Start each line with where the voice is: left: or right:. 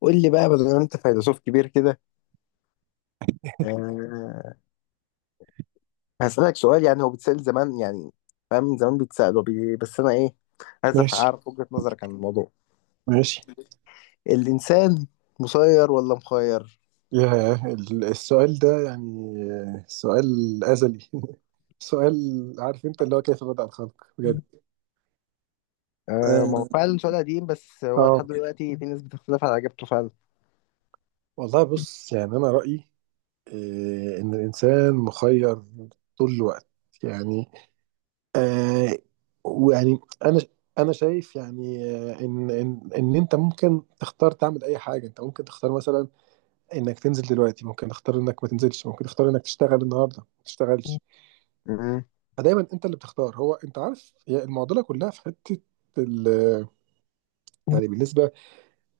left: قول لي بقى بدل ما انت فيلسوف كبير كده، أه هسألك سؤال. يعني هو بيتسأل زمان، يعني فاهم، من زمان بيتسأل بس انا ايه، عايز
right: ماشي
left: اعرف وجهة نظرك عن الموضوع.
right: ماشي
left: الانسان مسير ولا مخير؟
right: السؤال ده سؤال أزلي سؤال عارف انت اللي هو كيف بدأ الخلق بجد.
left: أه، ما هو
right: اه
left: فعلا سؤال قديم، بس هو
right: آه.
left: لحد دلوقتي في ناس بتختلف على اجابته فعلا.
right: والله بص انا رأيي ان الانسان مخير طول الوقت. يعني آه ويعني انا انا شايف، ان انت ممكن تختار تعمل اي حاجه. انت ممكن تختار مثلا انك تنزل دلوقتي، ممكن تختار انك ما تنزلش، ممكن تختار انك تشتغل النهارده ما تشتغلش.
left: مم.
right: فدايما انت اللي بتختار. هو انت عارف، هي المعضله كلها في حته ال- بالنسبه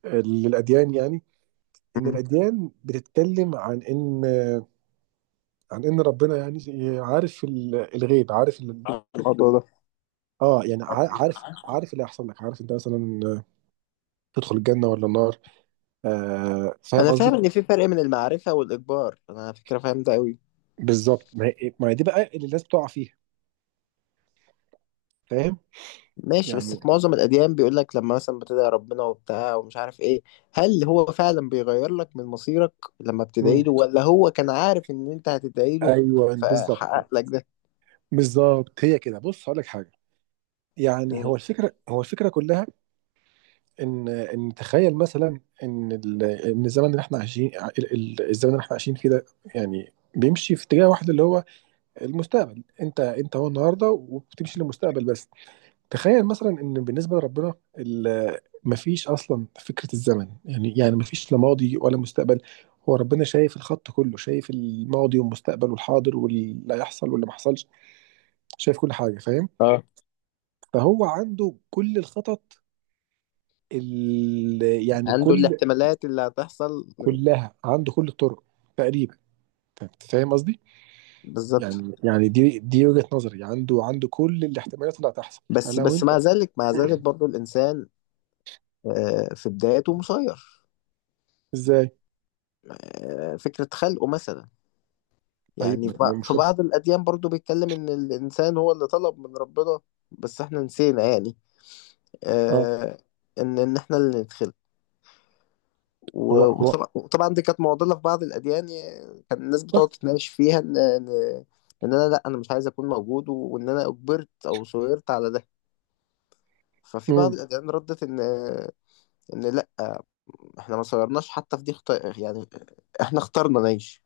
right: للاديان، ان
left: مم.
right: الاديان بتتكلم عن ان عن ان ربنا عارف الغيب، عارف ال...
left: الموضوع ده،
right: اه عارف اللي هيحصل لك، عارف انت مثلا تدخل الجنه ولا النار. آه فاهم
left: انا فاهم
right: قصدي؟
left: ان في فرق من المعرفة والاجبار، انا على فكرة فاهم ده قوي.
right: بالظبط، ما هي دي بقى اللي الناس بتقع فيها، فاهم؟
left: ماشي، بس
right: يعني
left: في معظم الأديان بيقول لك لما مثلا بتدعي ربنا وبتاع ومش عارف إيه، هل هو فعلا بيغير لك من مصيرك لما
right: مم.
left: بتدعي له، ولا هو كان عارف إن أنت هتدعي له
right: ايوه بالظبط.
left: فحقق لك ده؟
right: بالظبط، هي كده، بص هقول لك حاجه،
left: مم.
right: هو الفكره كلها ان تخيل مثلا ان ان الزمن اللي احنا عايشين، الزمن اللي احنا عايشين فيه ده بيمشي في اتجاه واحد اللي هو المستقبل. انت هو النهارده وبتمشي للمستقبل بس. تخيل مثلا ان بالنسبه لربنا مفيش اصلا فكره الزمن، يعني مفيش لا ماضي ولا مستقبل. هو ربنا شايف الخط كله، شايف الماضي والمستقبل والحاضر واللي هيحصل واللي ما حصلش، شايف كل حاجه، فاهم؟
left: اه،
right: فهو عنده كل الخطط ال-
left: عنده
right: كل
left: الاحتمالات اللي هتحصل.
right: كلها عنده، كل الطرق تقريبا، انت فاهم قصدي؟
left: بالظبط،
right: يعني دي وجهة نظري، عنده كل الاحتمالات اللي هتحصل
left: بس
right: فلو
left: بس مع
right: انت
left: ذلك مع ذلك برضو الإنسان آه، في بدايته مسير.
right: ازاي؟
left: آه، فكرة خلقه مثلا، يعني
right: طيب ما
left: في
right: مش
left: بعض الأديان برضو بيتكلم إن الإنسان هو اللي طلب من ربنا، بس إحنا نسينا، يعني
right: اه
left: آه، ان احنا اللي ندخل.
right: هو هو
left: وطبعاً دي كانت معضله في بعض الاديان، يعني كان الناس بتقعد تتناقش فيها ان ان إن انا، لا انا مش عايز اكون موجود، وان انا اجبرت او صغرت على ده. ففي بعض
right: امم.
left: الاديان ردت ان ان لا، احنا ما صغرناش حتى في دي يعني احنا اخترنا نعيش،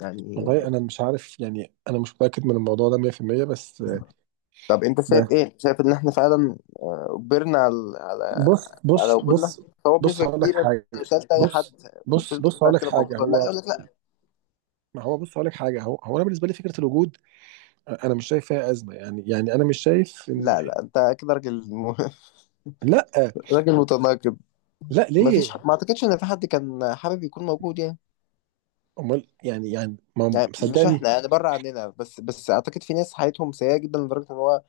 left: يعني.
right: والله انا مش عارف، انا مش متاكد من الموضوع ده 100%. بس
left: طب انت شايف
right: بس
left: ايه؟ شايف ان احنا فعلا آه، اجبرنا على على
right: بص
left: على
right: بص
left: وجودنا؟
right: بص
left: هو
right: بص
left: بنسبه
right: هقول لك
left: كبيره انت لو
right: حاجه.
left: سالت اي
right: بص
left: حد، قلت له
right: بص
left: انت
right: بص
left: كنت
right: هقول
left: عايز
right: لك
left: تبقى
right: حاجه
left: موجود ولا لا،
right: هو.
left: يقول لك لا.
right: ما هو بص هقول لك حاجه، هو انا بالنسبه لي فكره الوجود انا مش شايف فيها ازمه. يعني انا مش شايف ان
left: لا لا، انت كده راجل
right: لا.
left: راجل متناقض.
right: لا
left: ما فيش،
right: ليه؟
left: ما اعتقدش ان في حد كان حابب يكون موجود، يعني
right: امال يعني؟ ما
left: يعني مش
right: مصدقني؟
left: احنا، يعني بره عننا، بس بس اعتقد في ناس حياتهم سيئه جدا لدرجه ان هو،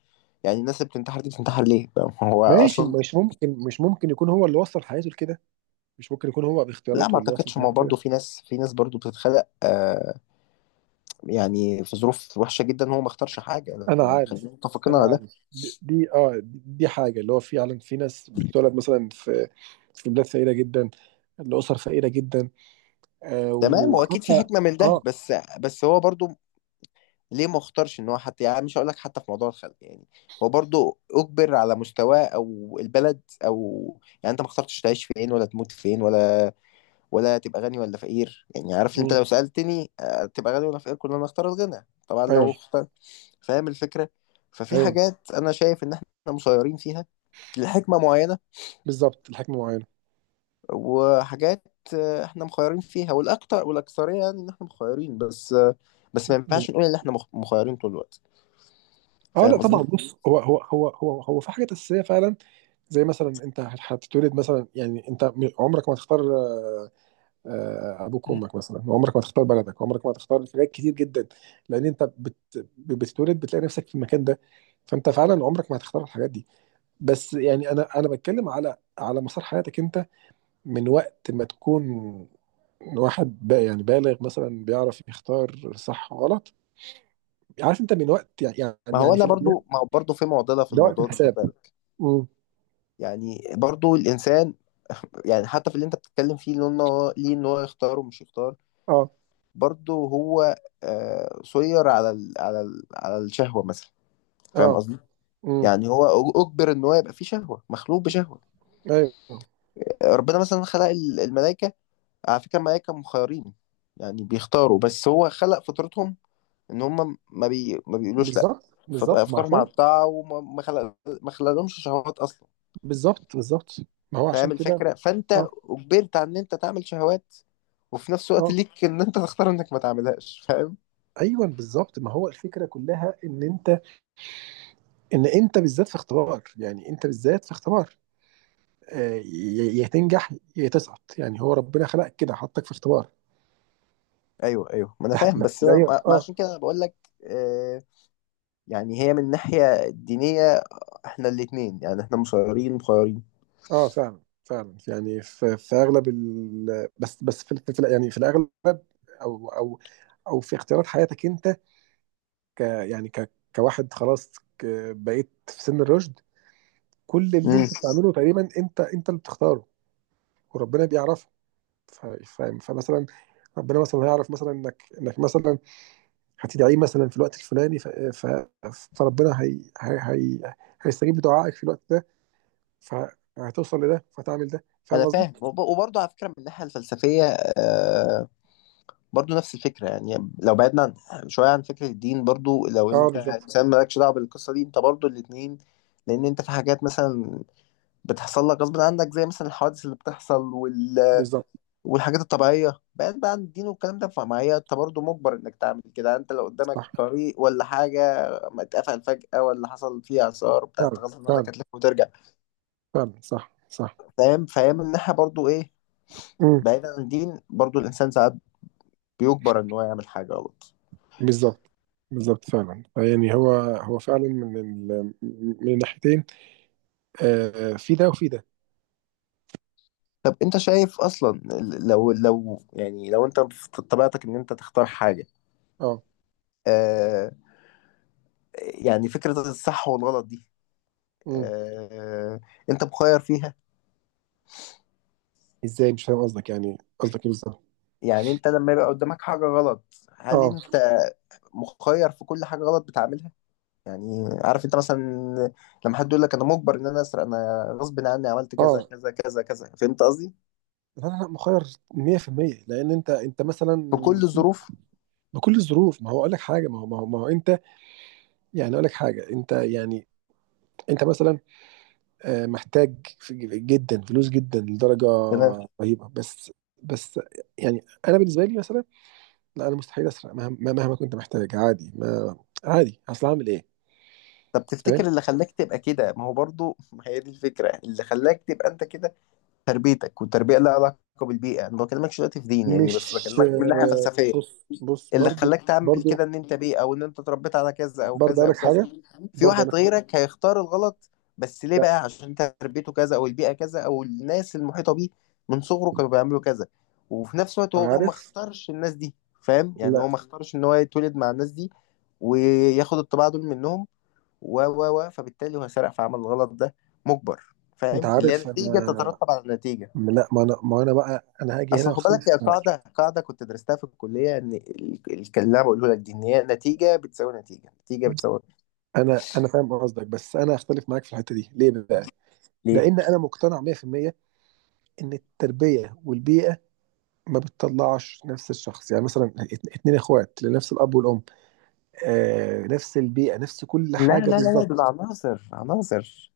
left: يعني الناس اللي بتنتحر دي بتنتحر ليه؟ فاهم؟ هو
right: ماشي.
left: اصلا
right: مش ممكن، مش ممكن يكون هو اللي وصل حياته لكده، مش ممكن يكون هو
left: لا، ما
right: باختياراته اللي وصل
left: اعتقدش، ما هو
right: حياته
left: برضه
right: كده.
left: في ناس، في ناس برضه بتتخلق آه يعني في ظروف وحشه جدا، هو ما اختارش حاجه، لا،
right: انا
left: يعني
right: عارف،
left: خلينا متفقين
right: انا
left: على ده.
right: عارف، دي حاجه. اللي هو فعلا في ناس بتتولد مثلا في في بلاد فقيره جدا، لاسر فقيره جدا، آه
left: تمام، هو اكيد في
right: وحتى
left: حكمه من ده،
right: اه.
left: بس بس هو برضه ليه ما اختارش ان هو؟ حتى يعني مش هقول لك حتى في موضوع الخلق، يعني هو برضو اجبر على مستواه او البلد او، يعني انت ما اخترتش تعيش فين ولا تموت فين، ولا ولا تبقى غني ولا فقير، يعني عارف انت
right: مم.
left: لو سألتني آه، تبقى غني ولا فقير، كلنا نختار الغنى طبعا لو
right: ايوه،
left: اختار. فاهم الفكرة؟ ففي
right: ايوه
left: حاجات انا شايف ان احنا مسيرين فيها لحكمة معينة،
right: بالظبط، الحكمه معينه.
left: وحاجات آه، احنا مخيرين فيها، والاكتر والاكثرية يعني ان احنا مخيرين، بس آه، بس ما ينفعش نقول ان احنا مخيرين طول الوقت.
right: اه لا
left: فاهم
right: طبعا.
left: قصدي؟
right: بص، هو في حاجات اساسيه فعلا، زي مثلا انت هتتولد مثلا، انت عمرك ما تختار ابوك وامك مثلا، وعمرك ما تختار بلدك، وعمرك ما تختار حاجات كتير جدا، لان انت بتتولد بتلاقي نفسك في المكان ده، فانت فعلا عمرك ما هتختار الحاجات دي. بس انا بتكلم على مسار حياتك انت، من وقت ما تكون واحد بقى، بالغ مثلا بيعرف يختار صح وغلط. عارف انت من وقت،
left: ما هو
right: في
left: انا
right: الاديان
left: برضو، ما هو برضو في معضله في
right: ده وقت
left: الموضوع ده، خد
right: الحساب.
left: بالك
right: امم
left: يعني برضو الانسان يعني حتى في اللي انت بتتكلم فيه، اللي إن هو ليه ان هو يختار ومش يختار،
right: اه
left: برضو هو آه، سير على ال على ال على الشهوه مثلا. فاهم
right: اه
left: قصدي؟
right: امم
left: يعني هو اجبر ان هو يبقى فيه شهوه، مخلوق بشهوه.
right: ايوه
left: ربنا مثلا خلق الملائكه، على فكره الملائكه مخيرين، يعني بيختاروا، بس هو خلق فطرتهم ان هم ما بيقولوش لا.
right: بالظبط بالظبط ما
left: فطرهم على
right: عشان
left: الطاعه، وما ما خلق، ما خلقلهمش شهوات اصلا.
right: بالظبط بالظبط ما هو عشان
left: فاهم
right: كده.
left: الفكرة؟ فانت
right: اه
left: اجبرت على ان انت تعمل شهوات، وفي نفس الوقت
right: اه
left: ليك ان انت تختار انك ما تعملهاش. فاهم؟
right: ايوه بالظبط. ما هو الفكره كلها ان انت، ان انت بالذات في اختبار، انت بالذات في اختبار، يا تنجح يا تسقط. هو ربنا خلقك كده، حطك في اختبار.
left: ايوه ايوه، ما انا فاهم، بس
right: لا ايوه
left: ما
right: اه.
left: عشان كده أنا بقول لك آه. يعني هي من الناحية الدينية، احنا الاتنين يعني، احنا مصيرين مخيرين.
right: اه فعلا، فعلا. يعني في, في اغلب ال... بس في الاغلب، او او او في اختيارات حياتك انت، ك يعني ك كواحد خلاص، بقيت في سن الرشد، كل اللي
left: امم،
right: انت بتعمله تقريبا انت اللي بتختاره. وربنا بيعرفك، ف- فاهم؟ فمثلا ربنا مثلا هيعرف مثلا انك مثلا هتدعيه مثلا في الوقت الفلاني، فربنا هي هي هي هيستجيب بدعائك في الوقت ده، فهتوصل لده فتعمل ده، فاهم
left: انا
right: قصدي؟
left: فاهم، وبرضه على فكرة من الناحية الفلسفية آه، برضه نفس الفكرة، يعني لو بعدنا عن شوية عن فكرة الدين، برضه لو
right: اه
left: انت
right: بالظبط،
left: انسان مالكش دعوة بالقصة دي، انت برضه الاتنين، لان انت في حاجات مثلا بتحصل لك غصب عنك، زي مثلا الحوادث اللي بتحصل
right: بالظبط
left: والحاجات الطبيعية، بعيد بقى عن الدين والكلام ده، فمعايا انت برضه مجبر انك تعمل كده. انت لو قدامك
right: صح.
left: طريق ولا حاجة ما اتقفل فجأة، ولا حصل فيه اثار بتاع، انت
right: فعلا،
left: غصب عنك
right: فعلا
left: هتلف وترجع.
right: فعلا صح صح.
left: فاهم الناحية برضه ايه،
right: امم
left: بعيد عن الدين برضه الانسان ساعات بيجبر ان هو يعمل حاجة غلط.
right: بالظبط، بالظبط فعلا. يعني هو هو فعلا من ال... من الناحيتين، آه في ده وفي ده.
left: طب انت شايف اصلا، لو لو، يعني لو انت في طبيعتك ان انت تختار حاجة
right: اه
left: آه، يعني فكرة الصح والغلط دي
right: امم.
left: آه، انت مخير فيها؟
right: ازاي؟ مش فاهم قصدك، قصدك ايه بالظبط؟
left: يعني انت لما يبقى قدامك حاجة غلط، هل
right: اه
left: انت مخير في كل حاجة غلط بتعملها؟ يعني عارف انت مثلا لما حد يقول لك انا مجبر ان انا اسرق، انا غصب عني عملت كذا
right: اه
left: كذا كذا كذا، فهمت قصدي؟
right: لا لا مخير 100%، لان انت، انت مثلا،
left: في كل
right: في-
left: الظروف؟
right: بكل الظروف. ما هو اقول لك حاجه، ما هو ما هو, ما هو انت، اقول لك حاجه، انت انت مثلا محتاج جدا فلوس، جدا لدرجه
left: تمام.
right: رهيبه، بس بس يعني انا بالنسبه لي مثلا لا، انا مستحيل اسرق، مهما كنت محتاج. عادي، ما عادي، اصل هعمل ايه؟
left: طب
right: فاهم؟
left: تفتكر اللي خلاك تبقى كده، ما هو برضو ما هي دي الفكرة، اللي خلاك تبقى انت كده، تربيتك. والتربية لها علاقة بالبيئة، انا ما بكلمكش دلوقتي في دين يعني، بس
right: مش
left: بكلمك من ناحية
right: آه،
left: فلسفية.
right: بص
left: اللي
right: برضو.
left: خلاك تعمل كده
right: برضو
left: ان انت بيه، او ان انت اتربيت على كذا او
right: برضو
left: كذا
right: اقول
left: او
right: لك
left: كذا.
right: حاجه
left: في
right: برضو اقول
left: واحد
right: لك حاجه.
left: غيرك هيختار الغلط، بس ليه
right: لا
left: بقى؟ عشان انت تربيته كذا، او البيئة كذا، او الناس المحيطة بيه من صغره كانوا بيعملوا كذا. وفي نفس الوقت هو ما
right: عارف،
left: اختارش الناس دي، فاهم؟ يعني
right: لا
left: هو ما اختارش ان هو يتولد مع الناس دي وياخد الطباع دول منهم، و فبالتالي هو سرق في عمل الغلط ده مجبر.
right: انت
left: فاهم؟ اللي هي
right: عارف
left: نتيجة
right: انا
left: تترتب على نتيجة.
right: لا، ما انا ما انا بقى انا هاجي هنا
left: اصل خد بالك،
right: واختلف
left: هي
right: معاك.
left: قاعده، قاعده كنت درستها في الكليه، ان اللي انا بقوله لك دي، ان هي نتيجه بتساوي نتيجه، نتيجه بتساوي
right: انا فاهم قصدك، بس انا هختلف معاك في الحته دي. ليه بقى؟
left: ليه.
right: لان انا مقتنع 100% ان التربيه والبيئه ما بتطلعش نفس الشخص. مثلا اتنين اخوات لنفس الاب والام، نفس البيئه، نفس كل
left: لا لا
right: حاجه
left: لا لا، دول
right: بالظبط.
left: عناصر، عناصر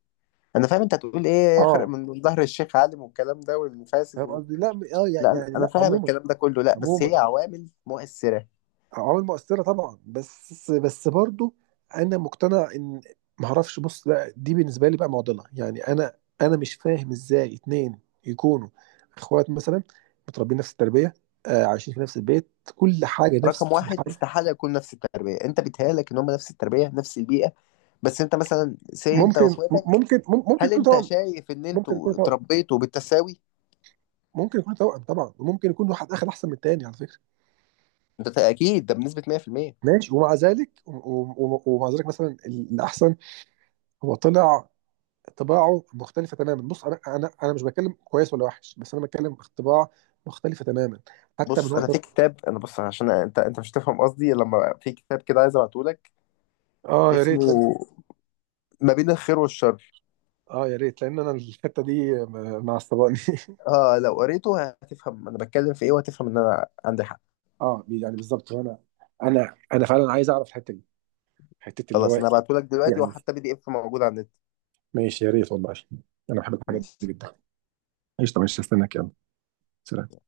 left: انا فاهم انت هتقول ايه، خرق
right: اه
left: من ظهر الشيخ عالم والكلام ده والفاسد
right: فاهم
left: و...
right: قصدي؟ لا
left: لا انا، أنا
right: لا
left: فاهم
right: عموما،
left: الكلام ده كله، لا بس
right: عموما
left: هي عوامل مؤثره.
right: عوامل مؤثرة طبعا، بس بس برضو انا مقتنع ان معرفش. بص لا، دي بالنسبة لي بقى معضلة، انا مش فاهم ازاي اتنين يكونوا اخوات مثلا، متربيين نفس التربية، عايشين في نفس البيت، كل حاجة نفس
left: رقم واحد،
right: الحاجة.
left: استحاله يكون نفس التربيه، انت بيتهيألك ان هم نفس التربيه نفس البيئه، بس انت مثلا سي انت
right: ممكن،
left: واخواتك،
right: ممكن ممكن
left: هل
right: يكون
left: انت
right: توأم.
left: شايف ان
right: ممكن يكون
left: انتوا
right: توأم
left: اتربيتوا بالتساوي؟
right: ممكن يكون توأم طبعا، وممكن يكون واحد اخد احسن من التاني على فكرة.
left: انت اكيد ده بنسبه 100%.
right: ماشي. ومع ذلك ومع ذلك مثلا الاحسن هو طلع طباعه مختلفه تماما. بص انا مش بتكلم كويس ولا وحش، بس انا بتكلم طباع مختلفه تماما، حتى من
left: بص انا في
right: وقت.
left: كتاب، انا بص عشان انت انت مش هتفهم قصدي لما، في كتاب كده عايز ابعته لك،
right: اه يا ريت لأن...
left: اسمه ما بين الخير والشر.
right: اه يا ريت، لان انا الحته دي معصباني
left: اه لو قريته هتفهم انا بتكلم في ايه، وهتفهم ان انا عندي حق.
right: اه، يعني بالظبط. وانا انا انا فعلا عايز اعرف الحته دي، حته اللي هو
left: خلاص انا هبعته لك دلوقتي،
right: يعني.
left: وحتى بي دي اف موجود على النت.
right: ماشي يا ريت والله، انا بحب الحاجات دي
left: ماشي.
right: جدا. ايش؟ طب استناك، يلا، سلام.